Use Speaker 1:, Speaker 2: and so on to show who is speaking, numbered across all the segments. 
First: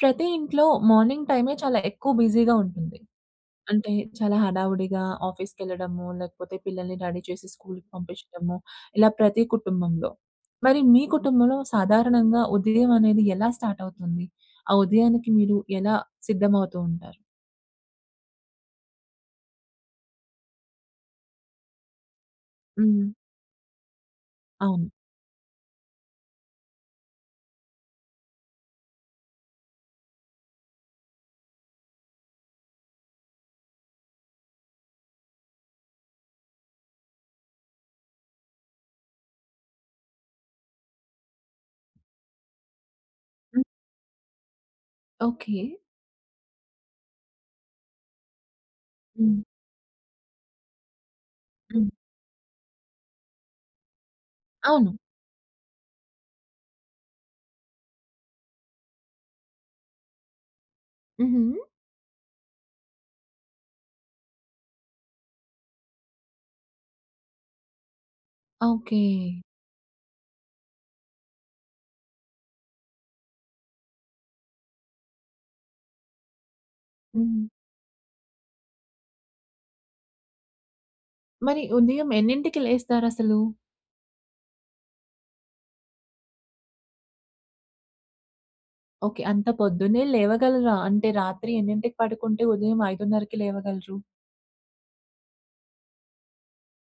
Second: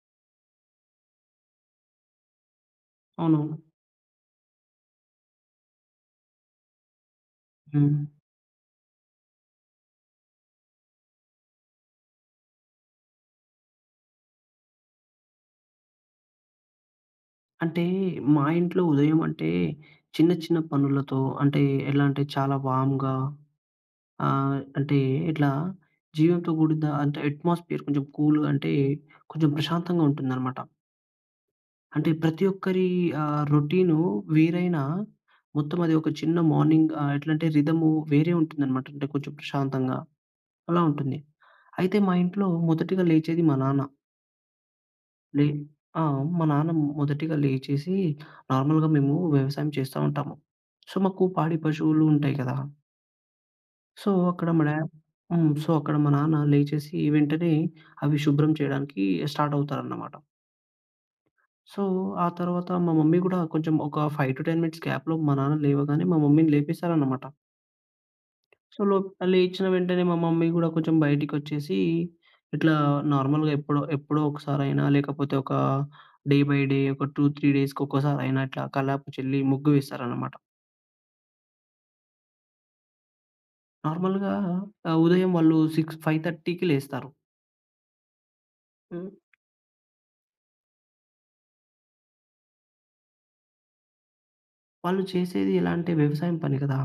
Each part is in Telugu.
Speaker 1: ప్రతి ఇంట్లో మార్నింగ్ టైమే చాలా ఎక్కువ బిజీగా ఉంటుంది.
Speaker 2: అవునవును.
Speaker 1: అంటే చాలా హడావుడిగా ఆఫీస్‌కెళ్ళడము. లేకపోతే, పిల్లల్ని రెడీ చేసి స్కూల్‌కి
Speaker 2: హ్మ్.
Speaker 1: పంపించడము ఇలా ప్రతి కుటుంబంలో. మరి మీ కుటుంబంలో సాధారణంగా ఉదయం అనేది ఎలా స్టార్ట్ అవుతుంది? ఆ ఉదయానికి మీరు ఎలా సిద్ధమవుతూ ఉంటారు?
Speaker 2: అంటే, మా ఇంట్లో ఉదయం అంటే చిన్న, చిన్న పనులతో అంటే ఎలా అంటే, చాలా
Speaker 1: హ్మ్.
Speaker 2: వార్మ్‌గా ఆహ్,
Speaker 1: అవును.
Speaker 2: అంటే ఇట్లా జీవంతో కూడిన అంటే అట్మాస్ఫియర్ కొంచెం కూల్‌గా అంటే కొంచెం ప్రశాంతంగా ఉంటుందనమాట. అంటే, ప్రతి ఒక్కరి ఆహ్, రొటీనూ వేరైనా మొత్తం అది ఒక చిన్న మార్నింగ్ ఆహ్, ఎట్లాంటే రిధము వేరే ఉంటుందనమాట. అంటే, కొంచెం ప్రశాంతంగా అలా ఉంటుంది. అయితే మా ఇంట్లో మొదటిగా లేచేది మా
Speaker 1: హ్మ్.
Speaker 2: నాన్న. లె
Speaker 1: ఓకే.
Speaker 2: ఆ! మా నాన్న మొదటిగా లేచేసి, నార్మల్‌గా మేము
Speaker 1: హ్మ్.
Speaker 2: వ్యవసాయం చేస్తా ఉంటాము. సో, మాకు పాడి
Speaker 1: హ్మ్.
Speaker 2: పశువులు ఉంటాయి గదా! సో, అక్కడ మా డ
Speaker 1: అవును.
Speaker 2: హ్మ్. సో, అక్కడ మా నాన్న లేచేసి, వెంటనే అవి శుభ్రం చేయడానికి స్టార్ట్ అవుతారన్నమాట.
Speaker 1: హుహు!
Speaker 2: సో, ఆ తర్వాత మా మమ్మీ గూడా కొంచెం ఒక 5-10 మినిట్స్ గ్యాప్‌లో మా నాన్న లేవగానే మా మమ్మీ‌ని లేపేస్తారన్నమాట. So
Speaker 1: okay.
Speaker 2: లోప్ లేచిన వెంటనే మా మమ్మీ కూడా కొంచెం బయటికొచ్చేసి, ఇట్లా నార్మల్‌గా ఎప్పుడో ఎప్పుడో ఒకసారి అయినా, లేకపోతే ఒక డే బై డే, ఒక టూ
Speaker 1: హ్మ్.
Speaker 2: త్రీ డేస్‌కి ఒక్కసారి అయినా అట్లా కల్లాపు చల్లి ముగ్గు వేస్తారన్నమాట.
Speaker 1: మరి ఉదయం ఎన్నింటికి లేస్తారసలు?
Speaker 2: నార్మల్‌గా ఆ! ఉదయం వాళ్ళు, సిక్స్ ఫైవ్ థర్టీకి లేస్తారు.
Speaker 1: ఓకె. అంత పొద్దున్నే లేవగలరా? అంటే, రాత్రి ఎన్నింటికి పడుకుంటే, ఉదయం 5:30కి లేవగలరు?
Speaker 2: వాళ్ళు చేసేది ఎలా అంటే, వ్యవసాయం పని గదా!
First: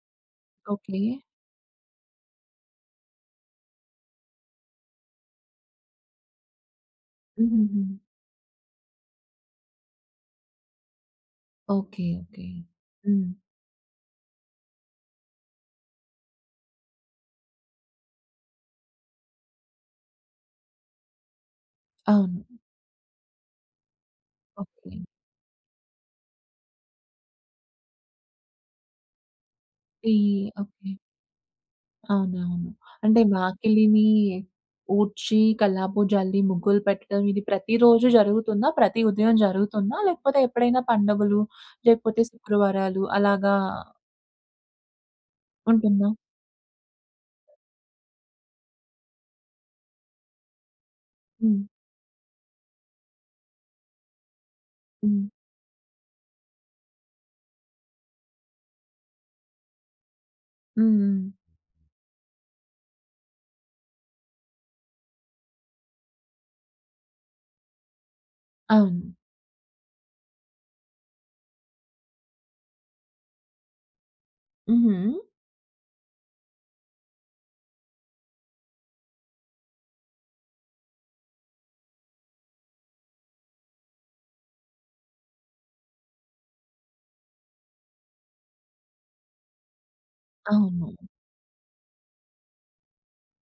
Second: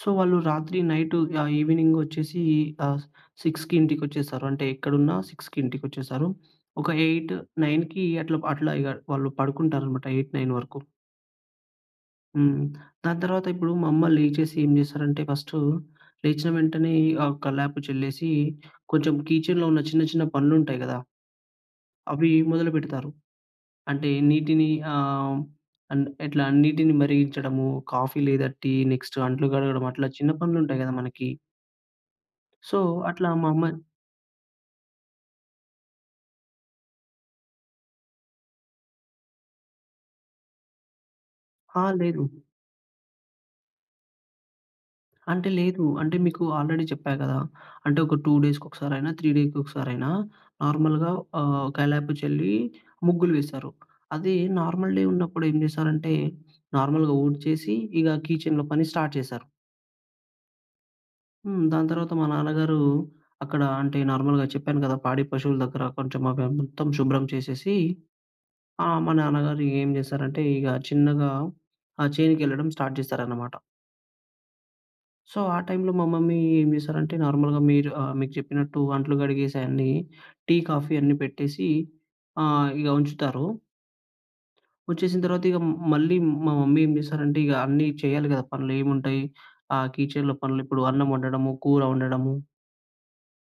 Speaker 2: సో, వాళ్ళు రాత్రి
Speaker 1: ఓకె.
Speaker 2: నైట్, ఆహ్, ఈవినింగ్ వచ్చేసి, ఆహ్, 6కి ఇంటికొచ్చేస్తారు. అంటే ఎక్కడున్నా 6 ఇంటికొచ్చేస్తారు. ఒక ఎయిట్
Speaker 1: హుహుహు.
Speaker 2: నైన్‌కి అట్లా అట్లా ఇగవాళ్ళు పడుకుంటారు అన్నమాట. 8, 9 వరకు.
Speaker 1: ఓకె. ఓకె.
Speaker 2: హ్మ్. ఆ
Speaker 1: హ్మ్.
Speaker 2: తర్వాత ఇప్పుడు మా అమ్మ లేచేసి ఏం చేస్తారంటే, ఫస్టు లేచిన వెంటనే ఆహ్, కల్లాపు చెల్లేసి, కొంచెం కిచెన్‌లో ఉన్న చిన్న, చిన్న పనులు ఉంటాయి గదా! అవి
Speaker 1: అవును.
Speaker 2: మొదలుపెడతారు. అంటే, నీటిని
Speaker 1: ఓకె.
Speaker 2: ఆహ్, అండ్ ఎట్లా నీటిని మరిగించడము, కాఫీ లేదా టీ, నెక్స్ట్ అంట్లు కడగడం అట్లా
Speaker 1: టీ.
Speaker 2: చిన్న పనులు ఉంటాయి
Speaker 1: ఓకె.
Speaker 2: గదా! మనకి.
Speaker 1: అవునవును.
Speaker 2: సో,
Speaker 1: అంటే
Speaker 2: అట్లా మా అమ్మని
Speaker 1: వాకిలిని ఊడ్చి, కల్లాపు జల్లి, ముగ్గులు పెట్టడం ఇది ప్రతి రోజు జరుగుతుందా? ప్రతి ఉదయం జరుగుతుందా? లేకపోతే ఎప్పుడైనా పండగలు,
Speaker 2: అ!
Speaker 1: లేకపోతే
Speaker 2: లేదు.
Speaker 1: శుక్రవారాలు అలాగా
Speaker 2: అంటే, లేదు.
Speaker 1: ఉంటుందా?
Speaker 2: అంటే మీకు ఆల్రెడీ చెప్పా గదా! అంటే, ఒక 2 డేస్‌కొ కసారైనా, 3 డేకొకసారైనా నార్మల్‌గా
Speaker 1: హ్మ్.
Speaker 2: ఆహ్, కల్లాపు చల్లి, ముగ్గులు వేశారు. అది నార్మల్ డే
Speaker 1: హ్మ్.
Speaker 2: ఉన్నప్పుడు ఏం జేసారంటే, నార్మల్‌గా ఊడ్చేసి, ఇగ కీచెన్‌లో పని స్టార్ట్ చేశారు.
Speaker 1: హ్మ్, హ్మ్.
Speaker 2: హ్మ్. దాని తర్వాత, మా నాన్నగారు అక్కడ అంటే, నార్మల్‌గా చెప్పాను గదా పాడి పశువుల దగ్గర కొంచెం అవి మొత్తం షుభ్రం చేసేసి ఆ!
Speaker 1: అవును.
Speaker 2: మా నాన్నగారు ఏం జేసారంటే ఇగ చిన్నగా ఆ చేనుకెళ్ళడం స్టార్ట్ జేసారన్నమాట.
Speaker 1: హుహు.
Speaker 2: సో, ఆ టైంలో మా మమ్మీ ఏం జేసారంటే, నార్మల్‌గా మీరు ఆహ్, మీకు జెప్పినట్టు అంట్లు కడిగేసి అయన్ని టీ, కాఫీ అన్నీ పెట్టేసి ఆహ్, ఇగ ఉంచుతారు. వచ్చేసిన తర్వాత ఇగ మళ్ళీ మా మమ్మీ ఏం జేసారంటే ఇగ అన్నీ చేయాలి గదా! పనులేంముంటాయి ఆ కీచెన్‌లో పనులిప్పుడు
Speaker 1: అవును.
Speaker 2: అన్నం వండడము, కూర వండడము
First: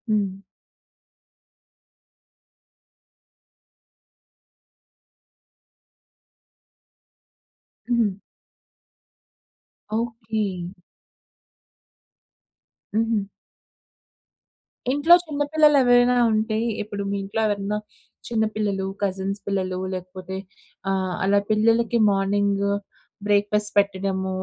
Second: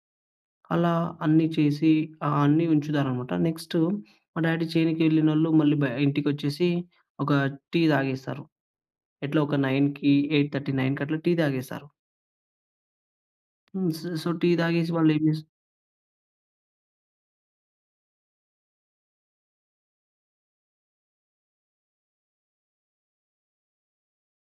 Speaker 1: హ్మ్.
Speaker 2: అలా అన్ని చేసి ఆహ్, అన్ని ఉంచుతారనమాట. నెక్స్ట్ మా డ్యాడీ చేనుకి వెళ్ళినోళ్ళు మళ్ళీ బ ఇంటికొచ్చేసి ఒక టీ
Speaker 1: హ్మ్.
Speaker 2: తాగేస్తారు. ఎట్లా ఒక 9కి ఎయిట్
Speaker 1: ఓకే.
Speaker 2: థర్టీ నైన్‌కి అట్లా టీ తాగేస్తారు.
Speaker 1: ఉహూ!
Speaker 2: హ్మ్. సొ, సో, టీ తాగేసి వాళ్ళు
Speaker 1: ఇంట్లో
Speaker 2: ఏం చేస్తార
Speaker 1: చిన్నపిల్లలు ఎవరైనా ఉంటే ఇప్పుడు మీ ఇంట్లో ఎవరన్నా చిన్న పిల్లలు, కజిన్స్ పిల్లలు లేకపోతే ఆహ్, అలా పిల్లలకి మార్నింగు బ్రేక్‌ఫాస్ట్ పెట్టడము.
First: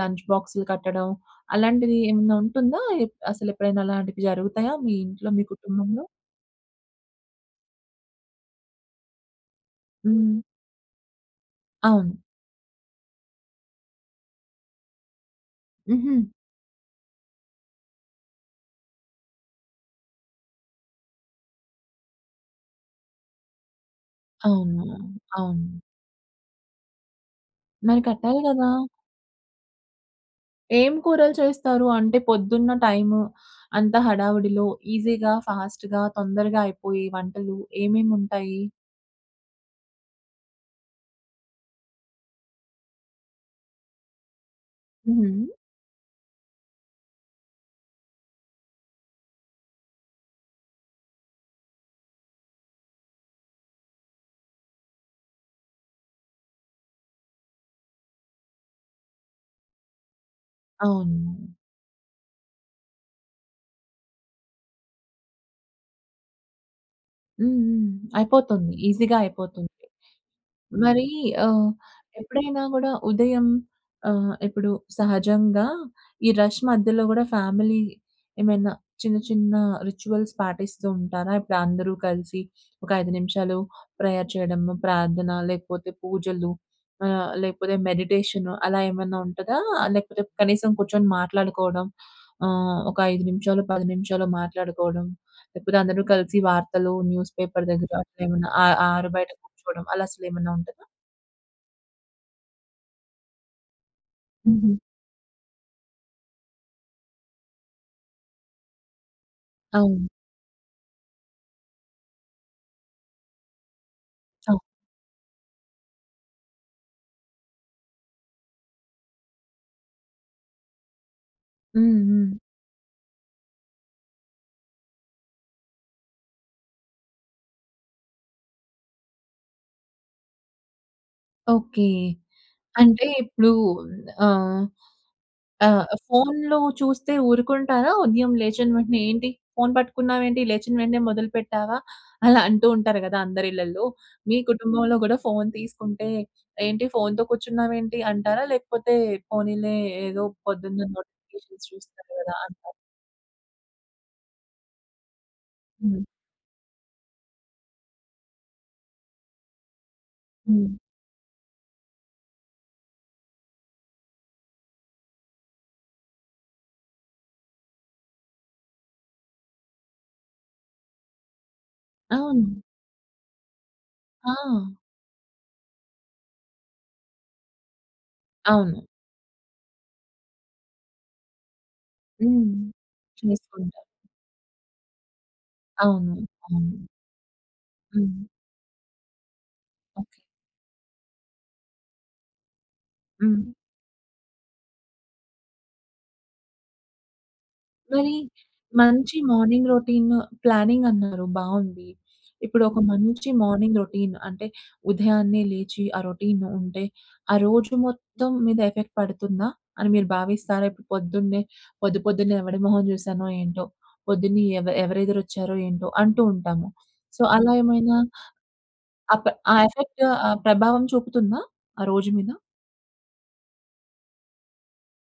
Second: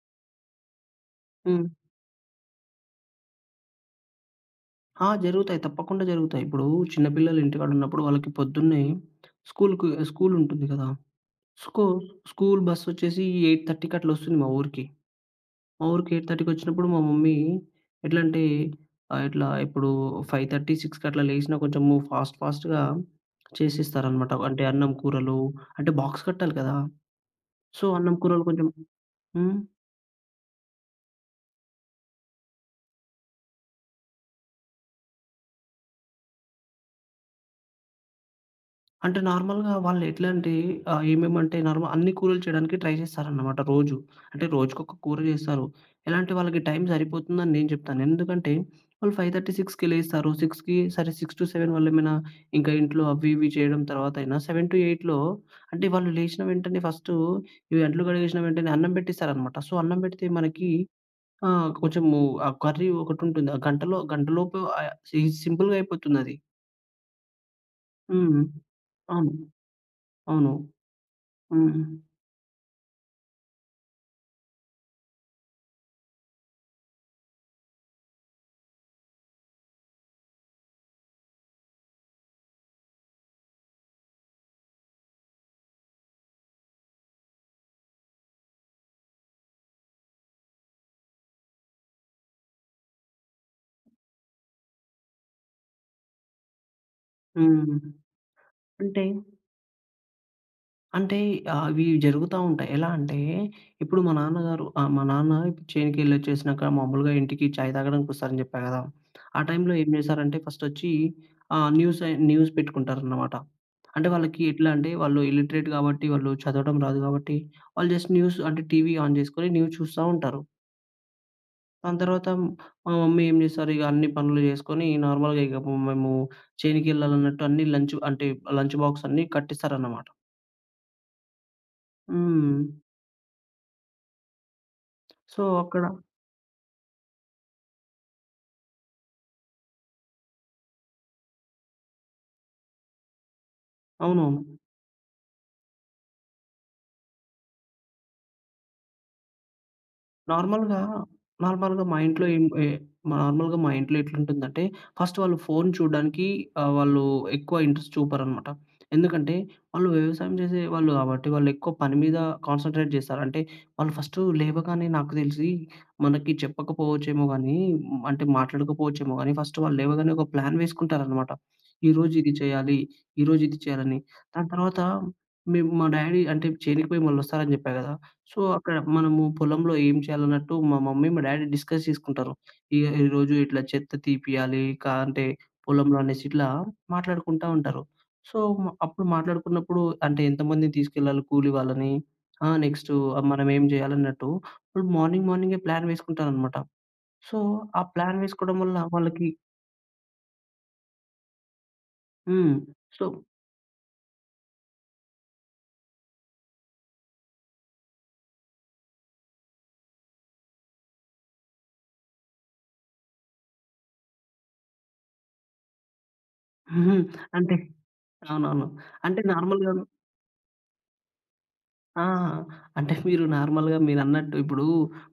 Speaker 1: లంచ్ బాక్స్‌లు కట్టడం.
Speaker 2: హ్మ్.
Speaker 1: అలాంటిది ఏమన్నా ఉంటుందా? ఎప్ అసలెప్పుడైనా అలాంటివి జరుగుతాయా మీ
Speaker 2: ఆ!
Speaker 1: ఇంట్లో మీ
Speaker 2: జరుగుతాయి.
Speaker 1: కుటుంబంలో?
Speaker 2: తప్పకుండా జరుగుతాయి. ఇప్పుడు చిన్న పిల్లలు ఇంటికాడ ఉన్నప్పుడు వాళ్ళకి పొద్దున్నే స్కూల్‌కి
Speaker 1: హ్మ్.
Speaker 2: స్కూలుంటుంది కదా! స్కు
Speaker 1: అవును.
Speaker 2: స్కూల్ బస్ వచ్చేసి 8.30కి అట్ల వస్తుంది మా ఊరికి. మా ఊరికి
Speaker 1: ఉహూ!
Speaker 2: 8.30కి వచ్చినప్పుడు మా మమ్మీ ఎట్లా అంటే ఆహ్, ఇట్లా ఇప్పుడు 5:30, 6కి అట్లా లేసినా కొంచెం ఫాస్ట్ ఫాస్ట్‌గా చేసేస్తారనమాట. అంటే
Speaker 1: అవును.
Speaker 2: అన్నం కూరలు
Speaker 1: అవును.
Speaker 2: అంటే బాక్స్ కట్టాలి కదా! సో,
Speaker 1: మరి
Speaker 2: అన్నం
Speaker 1: కట్టాలి
Speaker 2: కూరలు కొంచెం
Speaker 1: కదా!
Speaker 2: హ్మ్.
Speaker 1: ఏం కూరలు చేస్తారు? అంటే పొద్దున్న టైము అంతా హడావిడిలో ఈసీ‌గా, ఫాస్ట్‌గా తొందరగా అయిపోయి వంటలు ఏమేముంటాయి?
Speaker 2: అంటే నార్మల్‍గా వాళ్ళు ఎట్లా అంటే ఆహ్, ఏమేమంటే నార్మల్ అన్ని కూరలు చేయడానికి ట్రై చేస్తారనమాట రోజూ. అంటే రోజుకొక కూర
Speaker 1: ఉహూ!
Speaker 2: చేస్తారు. ఎలాంటి వాళ్ళకి టైమ్ సరిపోతుందని నేను చెప్తాను. ఎందుకంటే వాళ్ళు 5:30, 6కి లేస్తారు. 6కి సరే 6-7 వాళ్లేమైనా ఇంకా ఇంట్లో అవి ఇవి చేయడం తర్వాత అయినా 7-8లో అంటే వాళ్ళు లేచిన వెంటనే ఫస్టు ఇవి అంట్లు కడిగేసిన వెంటనే అన్నం పెట్టేస్తారనమాట. సో, అన్నం పెడితే మనకి
Speaker 1: అవును.
Speaker 2: ఆహ్, కొంచెము ఆ కర్రీ ఒకటి ఉంటుంది. ఆ గంటలో గంటలోపు ఆహ్, సింపుల్‌గా అయిపోతుందది.
Speaker 1: హ్మ్. హ్మ్.
Speaker 2: హ్మ్.
Speaker 1: అయిపోతోంది. ఈజీగా
Speaker 2: అవును.
Speaker 1: అయిపోతుంది.
Speaker 2: అవును.
Speaker 1: మరీ ఆహ్,
Speaker 2: హ్మ్.
Speaker 1: ఎప్పుడైనా గూడా ఉదయం ఆహ్, ఇప్పుడు సహజంగా ఈ రష్ మధ్యలో గూడా ఫ్యామిలీ ఏమైనా చిన్న, చిన్న రిచ్యువల్స్ పాటిస్తూ ఉంటారా? ఇప్పుడందరూ కలిసి ఒక 5 నిమిషాలు ప్రేయర్ చెయడము. ప్రార్థన, లేకపోతే పూజలు ఆహ్, లేకపోతే మెడిటేషన్, అలా ఏమన్నా ఉంటదా? లేకపోతే కనీసం కూర్చొని మాట్లాడుకోవడం, ఆహ్, ఒక 5 నిమిషాలో, 10 నిమిషాలో మాట్లాడుకోవడం. లేపోతే అందరూ కలిసి వార్తలు, న్యూస్ పేపర్
Speaker 2: హ్మ్.
Speaker 1: దగ్గర అట్లేమన్నా ఆహ్,
Speaker 2: అంటే
Speaker 1: ఆరు బయట కూర్చోడం, అలా అసలేమన్నా ఉంటదా?
Speaker 2: అంటే, ఆహ్, అవీ జరుగుతా ఉంటాయి. ఎలా అంటే, ఇప్పుడు మా నాన్నగారు
Speaker 1: హుహు.
Speaker 2: ఆహ్, మా నాన్న ఇప్పుడు చేనుకెళ్ళొచ్చేసినాక మామూలుగా ఇంటికి చాయ్ తాగడానికొస్తారని చెప్పా గదా! ఆ టైంలో ఏం
Speaker 1: అవును.
Speaker 2: చేశారంటే ఫస్టొచ్చీ ఆహ్, న్యూసయి న్యూస్ పెట్టుకుంటారనమాట. అంటే, వాళ్ళకి
Speaker 1: ఆ!
Speaker 2: ఎట్లా అంటే, వాళ్ళు ఇల్లిటరేట్ గాబట్టి, వాళ్ళు చదవటం రాదు గాబట్టి, వాళ్ళు జస్ట్ న్యూస్ అంటే, టీవీ ఆన్ జేసుకొని న్యూస్ చూస్తా ఉంటారు.
Speaker 1: హ్మ్.
Speaker 2: దాని
Speaker 1: హ్మ్.
Speaker 2: తర్వాత మ్ మా మమ్మీ ఏం చేస్తారిగ, అన్ని పనులు చేసుకొని, ఈ నార్మల్‌గా ఇగ పు మేమూ చేనుకెళ్ళాలన్నట్టు అన్ని లంచ్ అంటే లంచ్ బాక్సన్నీ కట్టిస్తారనమాట.
Speaker 1: ఓకె.
Speaker 2: హ్మ్.
Speaker 1: అంటే ఇప్పుడు ఆహ్,
Speaker 2: సో,
Speaker 1: ఆ
Speaker 2: అక్కడ
Speaker 1: ఫోన్‌లో చూస్తే ఊరుకుంటారా ఉదయం లేచిన వెంటనే ఏంటి ఫోన్ పట్టుకున్నావేంటి లేచిన వెంటనే మొదలు పెట్టావా? అలా అంటూ ఉంటారు గదా అందరిళ్ళల్లో. మీ
Speaker 2: అవునవును.
Speaker 1: కుటుంబంలో కూడా ఫోన్ తీసుకుంటే, ఏంటి ఫోన్‌తో కూర్చున్నావు ఏంటి అంటారా? లేకపోతే పోనీలే ఏదో
Speaker 2: నార్మల్‍గా,
Speaker 1: పొద్దున్న నోటిఫికేషన్
Speaker 2: నార్మల్‍గా మా
Speaker 1: చూస్తారు
Speaker 2: ఇంట్లో
Speaker 1: గదా!
Speaker 2: ఏంట్ వె
Speaker 1: అంటారా?
Speaker 2: నార్మల్‍గా మా ఇంట్లో ఎట్లుంటుందంటే, ఫస్ట్ వాళ్ళు ఫోన్
Speaker 1: హ్మ్.
Speaker 2: చూడడానికి ఆహ్, వాళ్ళు ఎక్కువ ఇంట్రెస్ట్ చూపరనమాట. ఎందుకంటే, వాళ్ళు వ్యవసాయం
Speaker 1: హ్మ్.
Speaker 2: జేసేవాళ్ళు కాబట్టి వాళ్ళెక్కువ పని మీద కాన్సంట్రేట్ జేస్తారు. అంటే, వాళ్ళు ఫస్ట్ లేవగానే నాకు దెలిసి మనకి చెప్పకపోవచ్చేమో గానీ, అంటే మాట్లాడకపోవచ్చేమో గానీ ఫస్ట్ వాళ్ళు లేవగానే, ఒక ప్లాన్ వేసుకుంటారనమాట. ఈరోజు ఇది
Speaker 1: అవును.
Speaker 2: చేయాలి, ఈరోజు ఇది చేయాలని.
Speaker 1: ఆ!
Speaker 2: దాని తర్వాత మేం మా డాడీ అంటే చేనుకిపోయి మళ్ళి వస్తారని జెప్పా గదా! సో అక్కడ
Speaker 1: అవును.
Speaker 2: మనము పొలంలో ఏం చేయాలన్నట్టు, మా మమ్మీ మా డ్యాడీ డిస్కస్ జేసుకుంటారు.
Speaker 1: హ్మ్.
Speaker 2: ఇగ ఈరోజు ఇట్లా
Speaker 1: చేసుకుంటా.
Speaker 2: చెత్త తీపియాలి, కా అంటే పొలంలో
Speaker 1: అవును.
Speaker 2: అనేసి ఇట్లా
Speaker 1: అవును.
Speaker 2: మాట్లాడుకుంటా ఉంటారు.
Speaker 1: హ్మ్.
Speaker 2: సో, అప్పుడు మాట్లాడుకున్నప్పుడు
Speaker 1: ఓకె.
Speaker 2: అంటే, ఎంతమందిని తీసుకెళ్లాలి కూలి వాళ్ళని ఆహ్, నెక్స్ట్
Speaker 1: హ్మ్.
Speaker 2: మనం ఏం జేయాలన్నట్టు, ఇప్పుడు మార్నింగ్, మార్నింగే ప్లాన్ వేసుకుంటారనమాట. సో, ఆ
Speaker 1: మరి
Speaker 2: ప్లాన్ వేసుకోవడం వల్ల
Speaker 1: మంచి
Speaker 2: వాళ్ళకి
Speaker 1: మార్నింగ్ రొటీన్ ప్లానింగ్ అన్నారు బావుంది.
Speaker 2: హ్మ్.
Speaker 1: ఇప్పుడు ఒక
Speaker 2: సో
Speaker 1: మంచి మార్నింగ్ రొటీన్ అంటే, ఉదయాన్నే లేచి ఆ రొటీన్ ఉంటే, ఆ రోజు మొత్తం మీద ఎఫెక్ట్ పడుతుందా, అని మీరు భావిస్తారా? ఇప్పుడు పొద్దున్నే, పొద్దు పొద్దున్నే ఎవడి మొహం చూశానో ఏంటో పొద్దున్నే ఎవ ఎవరెదరు వచ్చారో ఏంటో, అంటూ ఉంటాము. సో, అలా
Speaker 2: అంటే
Speaker 1: ఏమైనా
Speaker 2: అవునవును. అంటే
Speaker 1: అప్ ఆ
Speaker 2: నార్మల్‌గాను
Speaker 1: ఎఫెక్ట్ ఆ ప్రభావం చూపుతుందా ఆ
Speaker 2: ఆ!
Speaker 1: రోజు మీద?
Speaker 2: అంటే మీరు నార్మల్‍గా మీరన్నట్టు, ఇప్పుడు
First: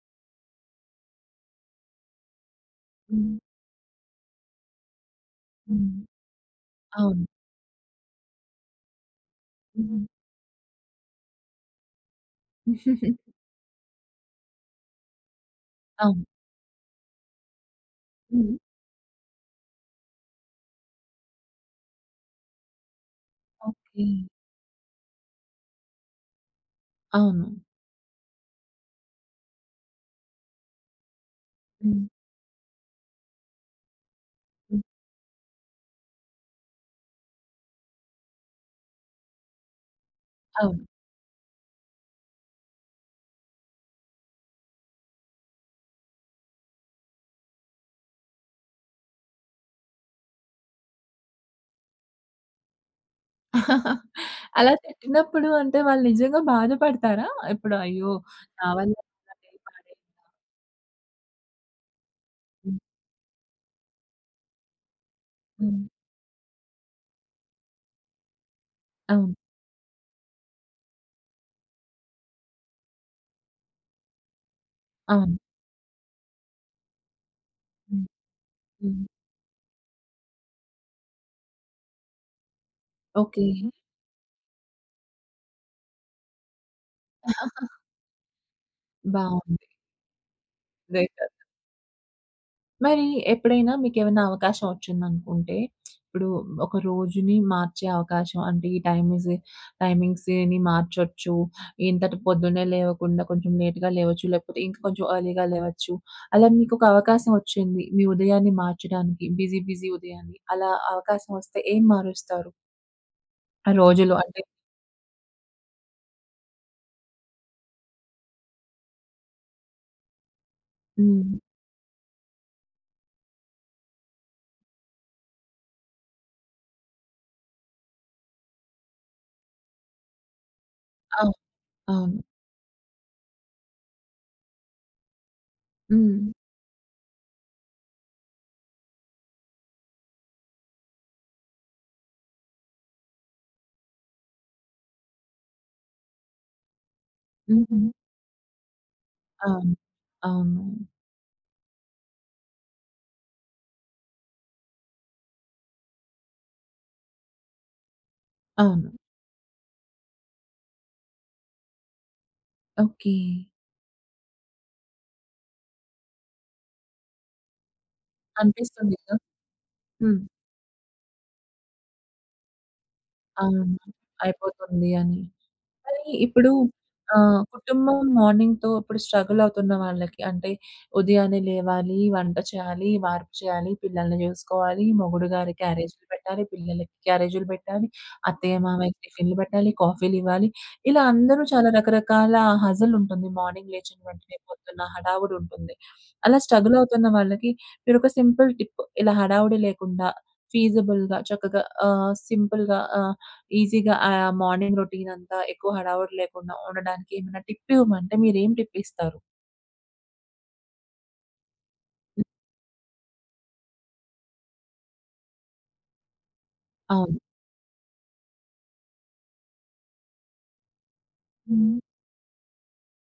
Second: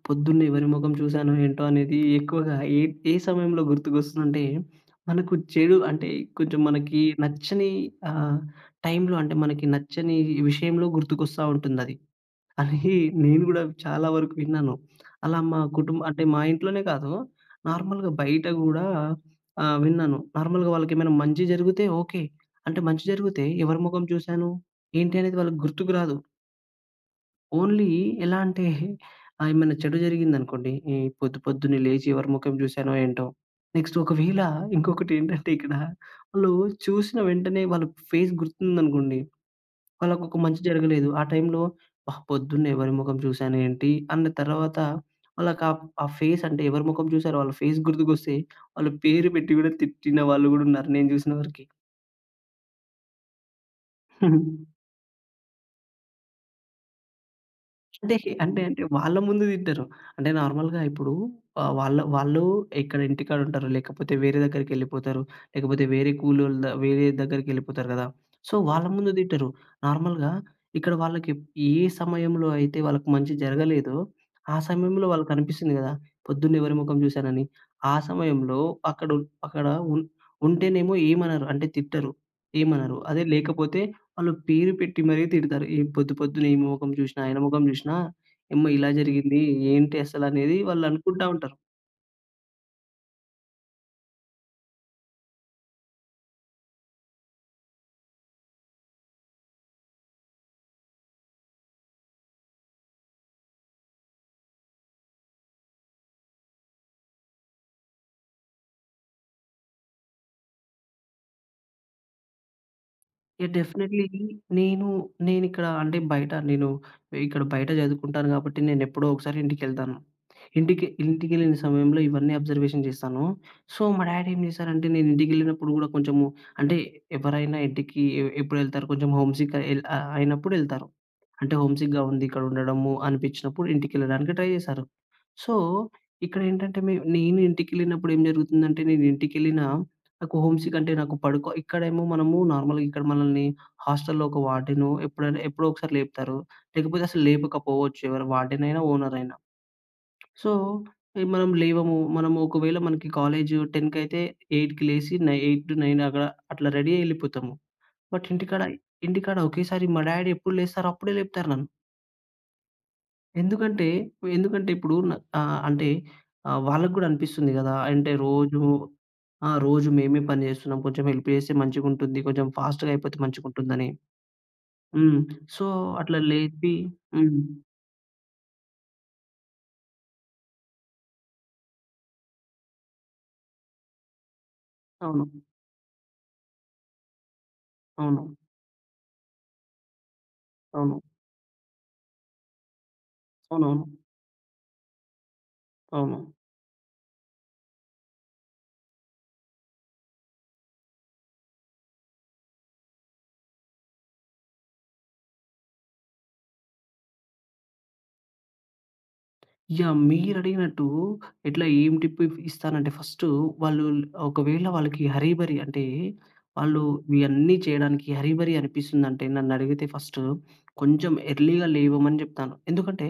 Speaker 2: పొద్దున్నే ఎవరి మొఖం చూశానో ఏంటో అనేది ఎక్కువగా ఏ ఏ
Speaker 1: హ్మ్.
Speaker 2: సమయంలో గుర్తుకొస్తుందంటే, మనకు చెడు
Speaker 1: హ్మ్.
Speaker 2: అంటే కొంచెం మనకి
Speaker 1: అవును.
Speaker 2: నచ్చని ఆహ్, టైంలో అంటే మనకి
Speaker 1: హుహు.
Speaker 2: నచ్చని విషయంలో గుర్తుకొస్తా ఉంటుందది. అయి నేను కూడా చాలా వరకు విన్నాను. అలా మా కుటుంబ అంటే
Speaker 1: అవును.
Speaker 2: మా ఇంట్లోనే కాదు నార్మల్‍గా బయట
Speaker 1: హ్మ్.
Speaker 2: కూడా ఆహ్, విన్నాను నార్మల్‌గా వాళ్ళకి ఏమైనా మంచి జరిగితే ఓకె. అంటే మంచి జరిగితే, ఎవరి
Speaker 1: ఓకె.
Speaker 2: మొఖం చూశాను ఏంటి అనేది వాళ్ళకి గుర్తుకు రాదు.
Speaker 1: అవును.
Speaker 2: ఓన్లీ ఎలా అంటే ఆహ్, ఏమైనా చెడు జరిగిందనుకోండి. ఈ పొద్దు పొద్దున్నే
Speaker 1: హ్మ్.
Speaker 2: లేచి ఎవరి మొఖం చూశానో ఏంటో. నెక్స్ట్ ఒకవేళ
Speaker 1: హ్మ్.
Speaker 2: ఇంకొకటి ఏంటంటే ఇక్కడ వాళ్ళు చూసిన వెంటనే వాళ్ళ ఫేస్ గుర్తుందనుకోండి, వాళ్ళకొక మంచి
Speaker 1: అవును.
Speaker 2: జరగలేదు ఆ టైంలో, "ఆహ్! పొద్దున్నే ఎవరి మొఖం చూసాను ఏంటి?" అన్న తర్వాత వాళ్ళకి ఆ ఫేస్ అంటే ఎవరి మొఖం చూసారో వాళ్ళ ఫేస్ గుర్తుకొస్తే వాళ్ళ పేరు పెట్టి కూడా తిట్టిన వాళ్ళు కూడా ఉన్నారు నేను చూసిన వరకి.
Speaker 1: అలా తిట్టినప్పుడు అంటే వాళ్ళు నిజంగా బాధపడతారా? ఇప్పుడు, "అయ్యో!
Speaker 2: అంటే అంటే
Speaker 1: నా
Speaker 2: అంటే
Speaker 1: వల్ల
Speaker 2: వాళ్ళ ముందు
Speaker 1: [unintelligible]
Speaker 2: తిట్టరు.
Speaker 1: పాడైందా!"
Speaker 2: అంటే నార్మల్‌గా ఇప్పుడు ఆహ్, వాళ్ళ వాళ్ళు
Speaker 1: హ్మ్.
Speaker 2: ఇక్కడ ఇంటికాడ ఉంటారు. లేకపోతే వేరే దగ్గరికి వెళ్ళిపోతారు
Speaker 1: హ్మ్.
Speaker 2: లేకపోతే వేరే కూలోల్లుదా వేరే దగ్గరికి వెళ్ళిపోతారు కదా! సో, వాళ్ళ ముందు
Speaker 1: అవును.
Speaker 2: తిట్టరు. నార్మల్‌గా ఇక్కడ వాళ్ళకి ఏ సమయంలో అయితే వాళ్ళకి మంచి జరగలేదో ఆ సమయంలో వాళ్ళకి
Speaker 1: అవును.
Speaker 2: అనిపిస్తుంది కదా! "పొద్దున్నే ఎవరి మొఖం చూశాన"ని. ఆ
Speaker 1: హ్మ్,
Speaker 2: సమయంలో
Speaker 1: హ్మ్.
Speaker 2: అక్కడ అక్కడ ఉ ఉంటేనేమో ఏమనరు అంటే తిట్టరు ఏమనరు. అదే
Speaker 1: ఓకే.
Speaker 2: లేకపోతే వాళ్ళు పేరు పెట్టి మరి తిడతారు. "పొద్దు పొద్దున్న ఈ మొఖం చూసినా, ఆయన మొఖం చూసినా, ఇమ్మా ఇలా జరిగింది
Speaker 1: బావుంది.
Speaker 2: ఏంటి అసలు?" అనేది వాళ్ళు అనుకుంటా
Speaker 1: [unintelligible]
Speaker 2: ఉంటారు.
Speaker 1: మరి ఎప్పుడైనా మీకేవన్నా అవకాశం వచ్చిందనుకుంటే, ఇప్పుడు ఒక రోజుని మార్చే అవకాశం, అంటే ఈ టైమీజి టైమింగ్స్‌ ఇయన్నీ మార్చొచ్చు. ఇంతటి పొద్దున్నే లేవకుండా కొంచెం లేట్‌గా లేవచ్చు లేకపోతే ఇంక కొంచెం అర్లీగా లేవచ్చు. అలా మీకొక అవకాశం వచ్చింది. మీ ఉదయాన్ని మార్చడానికి బిజీ, బిజీ ఉదయాన్ని అలా అవకాశం వస్తే ఏం మారుస్తారు?
Speaker 2: యహ్! డెఫినెట్‌లీ
Speaker 1: రోజులు అంటే?
Speaker 2: నేనూ, నేనిక్కడ అంటే బయట నేను, ఇక్కడ బయట చదువుకుంటాను గాబట్టి నేనెప్పుడో ఒకసారి ఇంటికెళ్తాను. ఇంటికి
Speaker 1: హ్మ్.
Speaker 2: ఇంటికెళ్ళిన సమయంలో ఇవన్నీ అబ్జర్వేషన్ జేస్తాను. సో, మా డాడీ ఏం చేశారంటే నేను ఇంటికెళ్ళినప్పుడు గూడా కొంచెము అంటే ఎవరైనా ఇంటికి ఎ ఎప్పుడెళ్తారు? కొంచెము హోమ్ సిక్ ఎల్ అయినప్పుడెళ్తారు.
Speaker 1: అవును
Speaker 2: అంటే హోమ్ సిక్‌గా
Speaker 1: అవును.
Speaker 2: ఉంది. ఇక్కడుండడము అనిపిచ్చినప్పుడు ఇంటికెళ్ళడానికి ట్రై జేస్తారు. సో,
Speaker 1: హ్మ్.
Speaker 2: ఇక్కడేంటంటే మే నేను ఇంటికెళ్ళినప్పుడేం జరుగుతుందంటే, నేను ఇంటికెళ్ళినా, నాకు హోమ్ సిక్‌ అంటే నాకు పడుకో, ఇక్కడేమో మనమూ నార్మల్‍గా ఇక్కడ మనల్ని హాస్టలులో ఒక వార్డెను ఎప్పుడైనా, ఎప్పుడోకసారి లేపుతారు. లేకపోతే అసలు
Speaker 1: హుహు.
Speaker 2: లేపకపోవచ్చు. ఎవరు వార్డెనయినా, ఓనరయినా.
Speaker 1: అవును.
Speaker 2: సో,
Speaker 1: అవును.
Speaker 2: ఎ మనము లేవము. మనము ఒకవేళ మనకి కాలేజు టెన్‍కయితే, 8కి లేసి నై 8-9 అక్కడ అట్లా రెడీ అయి యెళ్ళిపోతాము. బట్ ఇంటికాడ,
Speaker 1: అవును.
Speaker 2: ఇంటికాడ ఒకేసారి మా డాడి ఎప్పుడు లేస్తారో అప్పుడే లేపుతారు నన్ను.
Speaker 1: ఓకె.
Speaker 2: ఎందుకంటే ఎందుకంటే ఇప్పుడు న ఆహ్, అంటే అ వాళ్ళకి కూడా అనిపిస్తుంది గదా! అంటే రోజు
Speaker 1: అనిపిస్తుందిగ.
Speaker 2: ఆ! రోజు
Speaker 1: హ్మ్.
Speaker 2: మేమే పని చేస్తున్నాం. కొంచెం హెల్ప్ చేస్తే మంచిగా ఉంటుంది. కొంచెం ఫాస్ట్‌గా అయిపోతే
Speaker 1: అవును.
Speaker 2: మంచిగుంటుందని.
Speaker 1: అయిపోతుంది
Speaker 2: హ్మ్.
Speaker 1: అని.
Speaker 2: సో,
Speaker 1: మరి
Speaker 2: అట్లా
Speaker 1: ఇప్పుడు
Speaker 2: లేపి హ్మ్.
Speaker 1: ఆహ్, కుటుంబం మార్నింగ్‌తో ఇప్పుడు స్ట్రగల్ అవుతున్న వాళ్ళకి. అంటే ఉదయాన్నే లేవాలి, వంట చేయాలి, వార్పు చేయాలి, పిల్లల్ని చూసుకోవాలి,
Speaker 2: అవును.
Speaker 1: మొగుడుగారి క్యారేజ్‌‌లు పెట్టాలి, పిల్లలకి క్యారేజిలు పెట్టాలి,
Speaker 2: అవును.
Speaker 1: అత్తయ్య మామయ్యకి టిఫిన్‌లు పెట్టాలి, కాఫీలు ఇవ్వాలి.
Speaker 2: అవును.
Speaker 1: ఇలా అందరూ చాలా రకరకాల హజిల్ ఉంటుంది. మార్నింగ్
Speaker 2: అవునవును.
Speaker 1: లేచిన వెంటనే పొద్దున్న హడావుడి ఉంటుంది.
Speaker 2: అవును.
Speaker 1: అలా స్ట్రగల్ అవుతున్న వాళ్ళకి మీరొక సింపుల్ టిప్ ఇలా హడావుడి లేకుండా, ఫీజిబుల్‌గా చక్కగా ఆహ్, సింపుల్‌గా ఆహ్, ఈజీగా ఆహ్, మార్నింగ్ రౌటీన్ అంతా ఎక్కువ హడావుడి లేకుండా ఉండడానికి ఏమైనా టిప్ ఇవ్వమంటే, మీరేం టిప్ ఇస్తారు?
Speaker 2: యాహ్! మీరడిగినట్టు ఇట్లా ఏం టిప్ ఇఫ్ ఇస్తానంటే ఫస్టు, వాళ్ళు ల్ ఒకవేళ వాళ్ళకి హర్రీ బరి అంటే, వాళ్ళు
Speaker 1: అవును.
Speaker 2: ఇయన్నీ చేయడానికి హర్రీ బరి అనిపిస్తుందంటే నన్నడిగితే ఫస్టు కొంచెం ఎర్లీగా
Speaker 1: హ్మ్.
Speaker 2: లేవమని చెప్తాను. ఎందుకంటే,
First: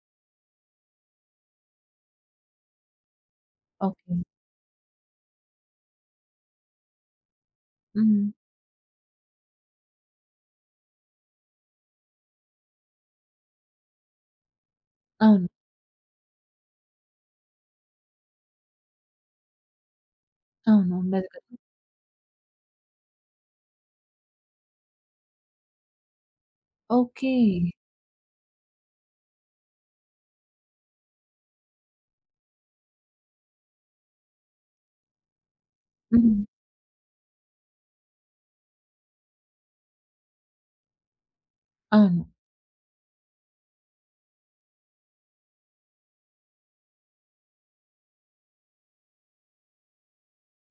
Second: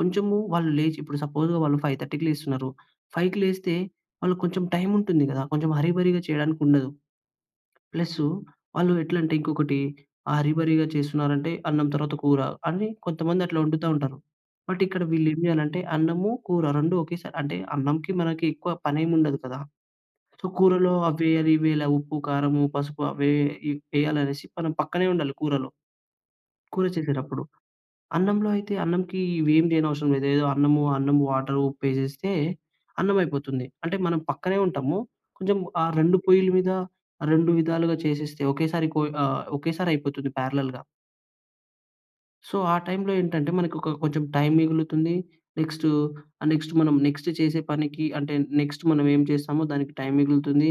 Speaker 2: కొంచెము వాళ్ళు లేచి ఇప్పుడు సపోజ్‌ వాళ్ళు 5:30కి లేస్తున్నారు. 5కి లేస్తే,
Speaker 1: ఓకె.
Speaker 2: వాళ్ళకి కొంచెం టైం ఉంటుంది గదా! కొంచెం హర్రీ బరిగా చేయడానికి ఉండదు.
Speaker 1: హ్మ్.
Speaker 2: ప్లసు వాళ్ళు ఎట్లంటే ఇంకొకటి హర్రీ బరిగా చేస్తున్నారంటే, అన్నం తర్వాత కూర అని కొంతమంది అట్లా వండుతా ఉంటారు. బట్, ఇక్కడ వీళ్ళు ఏం
Speaker 1: అవును.
Speaker 2: చేయాలంటే అన్నము, కూర రెండు ఒకేసారి అంటే అన్నంకి మనకి ఎక్కువ పని ఏమి ఉండదు కదా. సో,
Speaker 1: అవును.
Speaker 2: కూరలో అవి
Speaker 1: ఉండదు
Speaker 2: ఏయాలి,
Speaker 1: కదా.
Speaker 2: ఇవి ఏయాల ఉప్పు, కారము, పసుపు అవి ఇ వేయాలనేసి మనం పక్కనే ఉండాలి కూరలో కూర
Speaker 1: ఓకె.
Speaker 2: చేసేటప్పుడు. అన్నంలో అయితే, అన్నంకి ఇవేమీ చేయనవసరం లేదు. ఏదో అన్నము అన్నం వాటర్, ఉప్పు ఎసేస్తే అన్నం అయిపోతుంది. అంటే మనం పక్కనే ఉంటాము. కొంచెం ఆ 2
Speaker 1: హ్మ్.
Speaker 2: పొయ్యల మీద, 2 విధాలుగా చేసేస్తే, ఒకేసారి కొయి ఆహ్, ఒకేసారి అయిపోతుంది పారాలాల్‌గా.
Speaker 1: అవును.
Speaker 2: సో, ఆ టైమ్‌లో ఏంటంటే, మనకు ఒక కొ కొంచెం టైమ్ మిగులుతుంది. నెక్స్ట్ ఆహ్, నెక్స్ట్ మనం నెక్స్ట్ చేసే పనికి అంటే నెక్స్ట్ మనం ఏం చేస్తామో దానికి టైమ్ మిగులుతుంది.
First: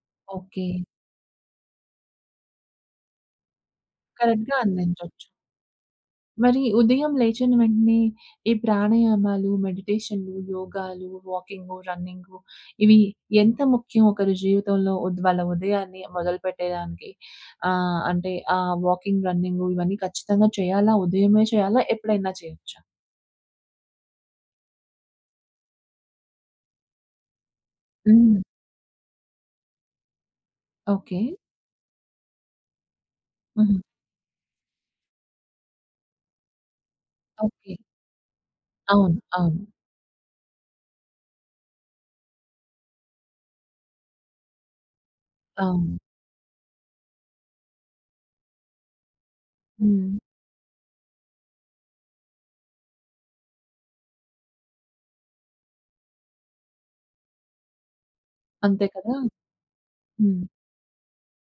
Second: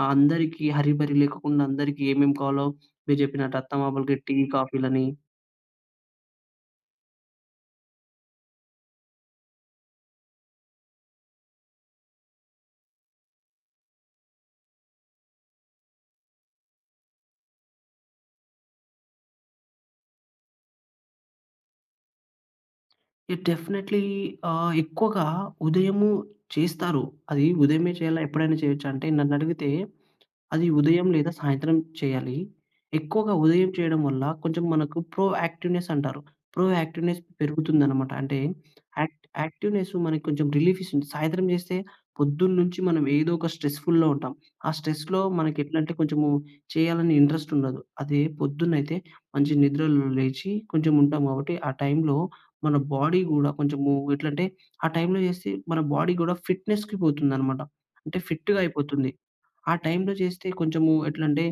Speaker 2: ఆహ్,
Speaker 1: ఓకే.
Speaker 2: అందరికి హరి, బరి లేకకుండా అందరికి ఏమేమి కావాలో మీరు చెప్పినట్టు అత్తమామలకి టీ,
Speaker 1: కరెక్ట్‌గా
Speaker 2: కాఫీలని.
Speaker 1: అందించొచ్చు. మరి ఉదయం లేచిన వెంటనే ఈ ప్రాణాయామాలు, మెడిటేషన్‌లు, యోగాలు, వాకింగు, రన్నింగు ఇవి ఎంత ముఖ్యం ఒకరి జీవితంలో ఉద్ వాళ్ళ ఉదయాన్ని మొదలుపెట్టేదానికి? ఆహ్! అంటే ఆహ్, వాకింగ్, రన్నింగూ, ఇవన్నీ ఖచ్చితంగా చేయాలా? ఉదయమే చేయాలా? ఎప్పుడైనా చేయొచ్చా?
Speaker 2: ఇట్ డెఫినైట్‌లీ ఆహ్, ఎక్కువగా ఉదయము చేస్తారు. అది ఉదయమే చేయాలా?
Speaker 1: హ్మ్.
Speaker 2: ఎప్పుడైనా చేయొచ్చా? అంటే నన్ను అడిగితే అది ఉదయం
Speaker 1: ఓకే.
Speaker 2: లేదా సాయంత్రం చేయ్యాలీ. ఎక్కువగా ఉదయం
Speaker 1: హుహు.
Speaker 2: చేయడం వల్ల కొంచెం మనకు ప్రో యాక్టివ్‌నెస్ అంటారు, ప్రో యాక్టివ్‌నెస్
Speaker 1: ఓకే.
Speaker 2: పెరుగుతుందనమాట. అంటే,
Speaker 1: అవును.
Speaker 2: యాక్ట్
Speaker 1: అవును.
Speaker 2: యాక్టివ్‌నెస్ మనకి కొంచెం రిలీఫీస్తుంది. సాయంత్రం చేస్తే పొద్దున్నుంచి మనం ఏదో ఒక స్ట్రెస్‌ఫు‌ల్‌లో ఉంటాం. ఆ స్ట్రెస్‌లో మనకెట్లంటే
Speaker 1: అవును.
Speaker 2: కొంచెమూ చేయాలని ఇంట్రెస్ట్ ఉండదు. అదే పొద్దున్న అయితే మంచి నిద్రలో
Speaker 1: హ్మ్.
Speaker 2: లేచి కొంచెం ఉంటాం కాబట్టి ఆ టైమ్‌లో మన బాడీ గూడా కొంచెమూ ఎట్లంటే ఆ టైమ్‌లో చేస్తే మన బాడీ కూడా ఫిట్‍నెస్‌కి పోతుందనమాట. అంటే ఫిట్‌గా
Speaker 1: అంతే
Speaker 2: అయిపోతుంది.
Speaker 1: కదా!
Speaker 2: ఆ టైమ్‌లో
Speaker 1: హ్మ్.
Speaker 2: చేస్తే కొంచెమూ ఎట్లంటే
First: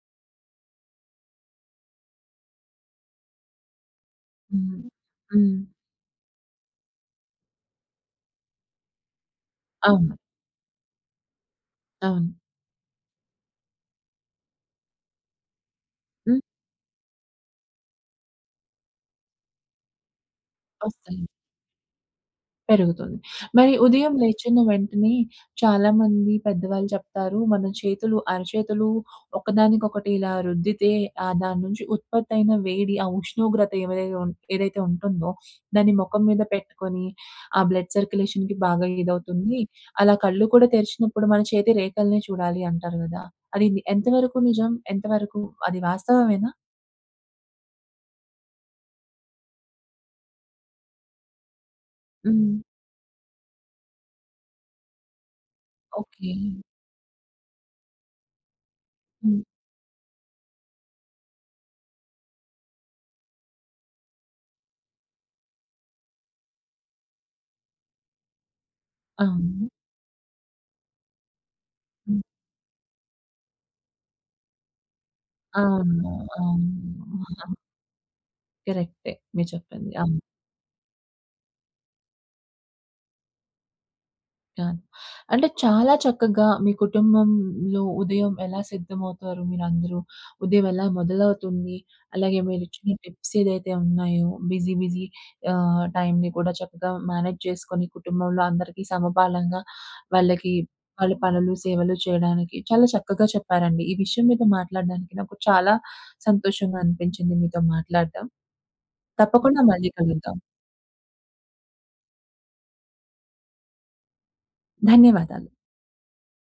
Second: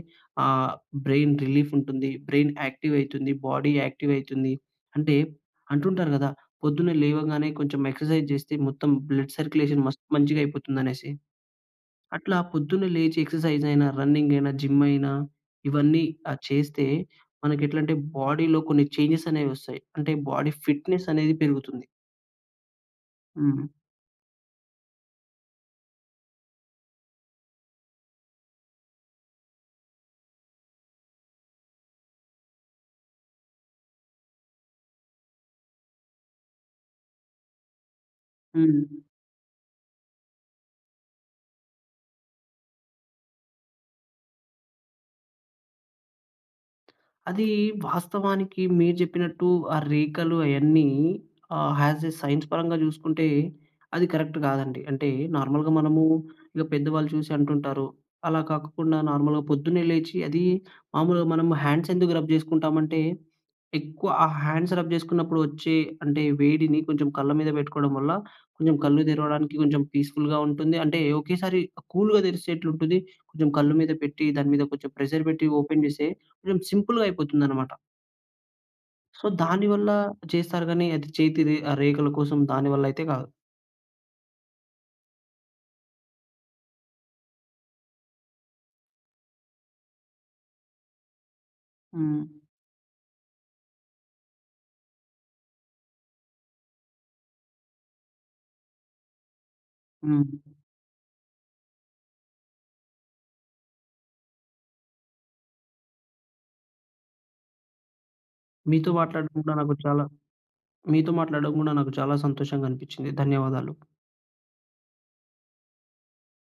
Speaker 2: ఆహ్, బ్రెయిన్ రిలీఫుంటుంది. బ్రెయిన్ యాక్టివైతుంది. బాడీ యాక్టివైతుంది.
Speaker 1: హ్మ్.
Speaker 2: అంటే
Speaker 1: హ్మ్.
Speaker 2: అంటుంటారు కదా! పొద్దున్న లేవగానే కొంచెం ఎక్సర్‌సై‌జ్ చేస్తే మొత్తం బ్లడ్ సర్క్యులేషన్ మస్తు
Speaker 1: అవును.
Speaker 2: మంచిగా అయిపోతుందనేసి.
Speaker 1: అవును.
Speaker 2: అట్లా పొద్దున్న లేచి ఎక్సర్సైజైనా, రన్నింగైనా, జిమ్‌‌ అయినా ఇవన్నీఆ!
Speaker 1: హ్మ్.
Speaker 2: చేస్తే మనకి ఎట్లంటే బాడీలో కొన్ని చేంజ్‌స్ అనేవొస్తాయి. అంటే బాడీ ఫిట్‌నె‌స్
Speaker 1: ఒస్తాయి.
Speaker 2: అనేది పెరుగుతుంది.
Speaker 1: పెరుగుతుంది.
Speaker 2: హుహు.
Speaker 1: మరి ఉదయం లేచిన వెంటనే, చాలామంది పెద్దవాళ్ళు చెప్తారు. మన చేతులు అరచేతులు ఒకదానికొకటి ఇలా రుద్దితే, ఆహ్, దాని నుంచి ఉత్పత్తి అయిన వేడి, ఆ ఉష్ణోగ్రత ఏవై ఏదైతే ఉంటుందో దాన్ని మొఖం మీద పెట్టుకొని, ఆ బ్లడ్ సర్క్యులేషన్‍కి బాగా
Speaker 2: హ్మ్.
Speaker 1: ఇదవుతుంది. అలా కళ్ళు కూడా తెరిచినప్పుడు, మన చేతి రేఖలనే చూడాలి అంటారు కదా! అది ఎంతవరకు నిజం? ఎంతవరకు? అది వాస్తవమేనా?
Speaker 2: అది వాస్తవానికి మీరు చెప్పినట్టు ఆ రేఖలు అవన్నీ ఆహ్, యాజ్ ఎ సైన్స్
Speaker 1: హ్మ్.
Speaker 2: పరంగా చూసుకుంటే, అది కరెక్ట్ కాదండి. అంటే, నార్మల్‍గా మనము
Speaker 1: ఓకె.
Speaker 2: ఇక పెద్దవాళ్ళు చూసి అంటుంటారు. అలా కాకుండా, నార్మల్‍గా
Speaker 1: హ్మ్.
Speaker 2: పొద్దున్నే లేచి, అది మామూలుగా మనము హ్యాండ్స్ ఎందుకు రబ్ చేసుకుంటామంటే, ఎక్కువ ఆ హ్యాండ్స్ రబ్ చేసుకున్నప్పుడు వచ్చే అంటే, వేడిని కొంచెం కళ్ళ మీద పెట్టుకోవడం వల్ల, కొంచెం కళ్ళు తెరవడానికి
Speaker 1: అవును.
Speaker 2: కొంచెం పీస్‌ఫుల్‍గా ఉంటుంది. అంటే, ఒకేసారి
Speaker 1: హ్మ్.
Speaker 2: కూల్‌గా తెరిసేట్లు ఉంటది. కొంచెం కళ్ళు మీద పెట్టి, దాని మీద కొంచెం ప్రెషర్ పెట్టి, ఓపెన్ చేస్తే,
Speaker 1: అవును,
Speaker 2: కొంచెం సింపుల్‌గా
Speaker 1: అవును. అ!
Speaker 2: అయిపోతుందనమాట.
Speaker 1: కరెక్టే,
Speaker 2: సో,
Speaker 1: మీరు
Speaker 2: దాని వల్ల
Speaker 1: చెప్పింది. అవును.
Speaker 2: చేస్తారు గాని, అది చేతి రే ఆహ్, రేఖల కోసం దానివల్ల అయితే కాదు.
Speaker 1: అ! అంటే చాలా చక్కగా మీ కుటుంబంలో ఉదయం ఎలా సిద్ధమవుతారు, మీరందరూ ఉదయం ఎలా మొదలవుతుంది,
Speaker 2: హ్మ్.
Speaker 1: అలాగే, మీరు ఇచ్చిన టిప్స్ ఏదైతే ఉన్నాయో, బిజీ, బిజీ ఆహ్, టైంని కూడా చక్కగా మేనేజ్ చేసుకొని, కుటుంబంలో అందరికీ సమపాలంగా వాళ్ళకి
Speaker 2: హ్మ్.
Speaker 1: వాళ్ళ పనులు, సేవలు చేయడానికి చాలా చక్కగా చెప్పారండి. ఈ విషయం మీద మాట్లాడడానికి నాకు చాలా సంతోషంగా అనిపించింది మీతో మాట్లాడడం.
Speaker 2: మీతో మాట్లాడడం కుడా
Speaker 1: తప్పకుండా
Speaker 2: నాకు
Speaker 1: మళ్ళీ
Speaker 2: చాలా
Speaker 1: కలుద్దాం.
Speaker 2: మీతో మాట్లాడడం కూడా నాకు చాలా సంతోషంగా అనిపించింది. ధన్యవాదాలు.
Speaker 1: ధన్యవాదాలు.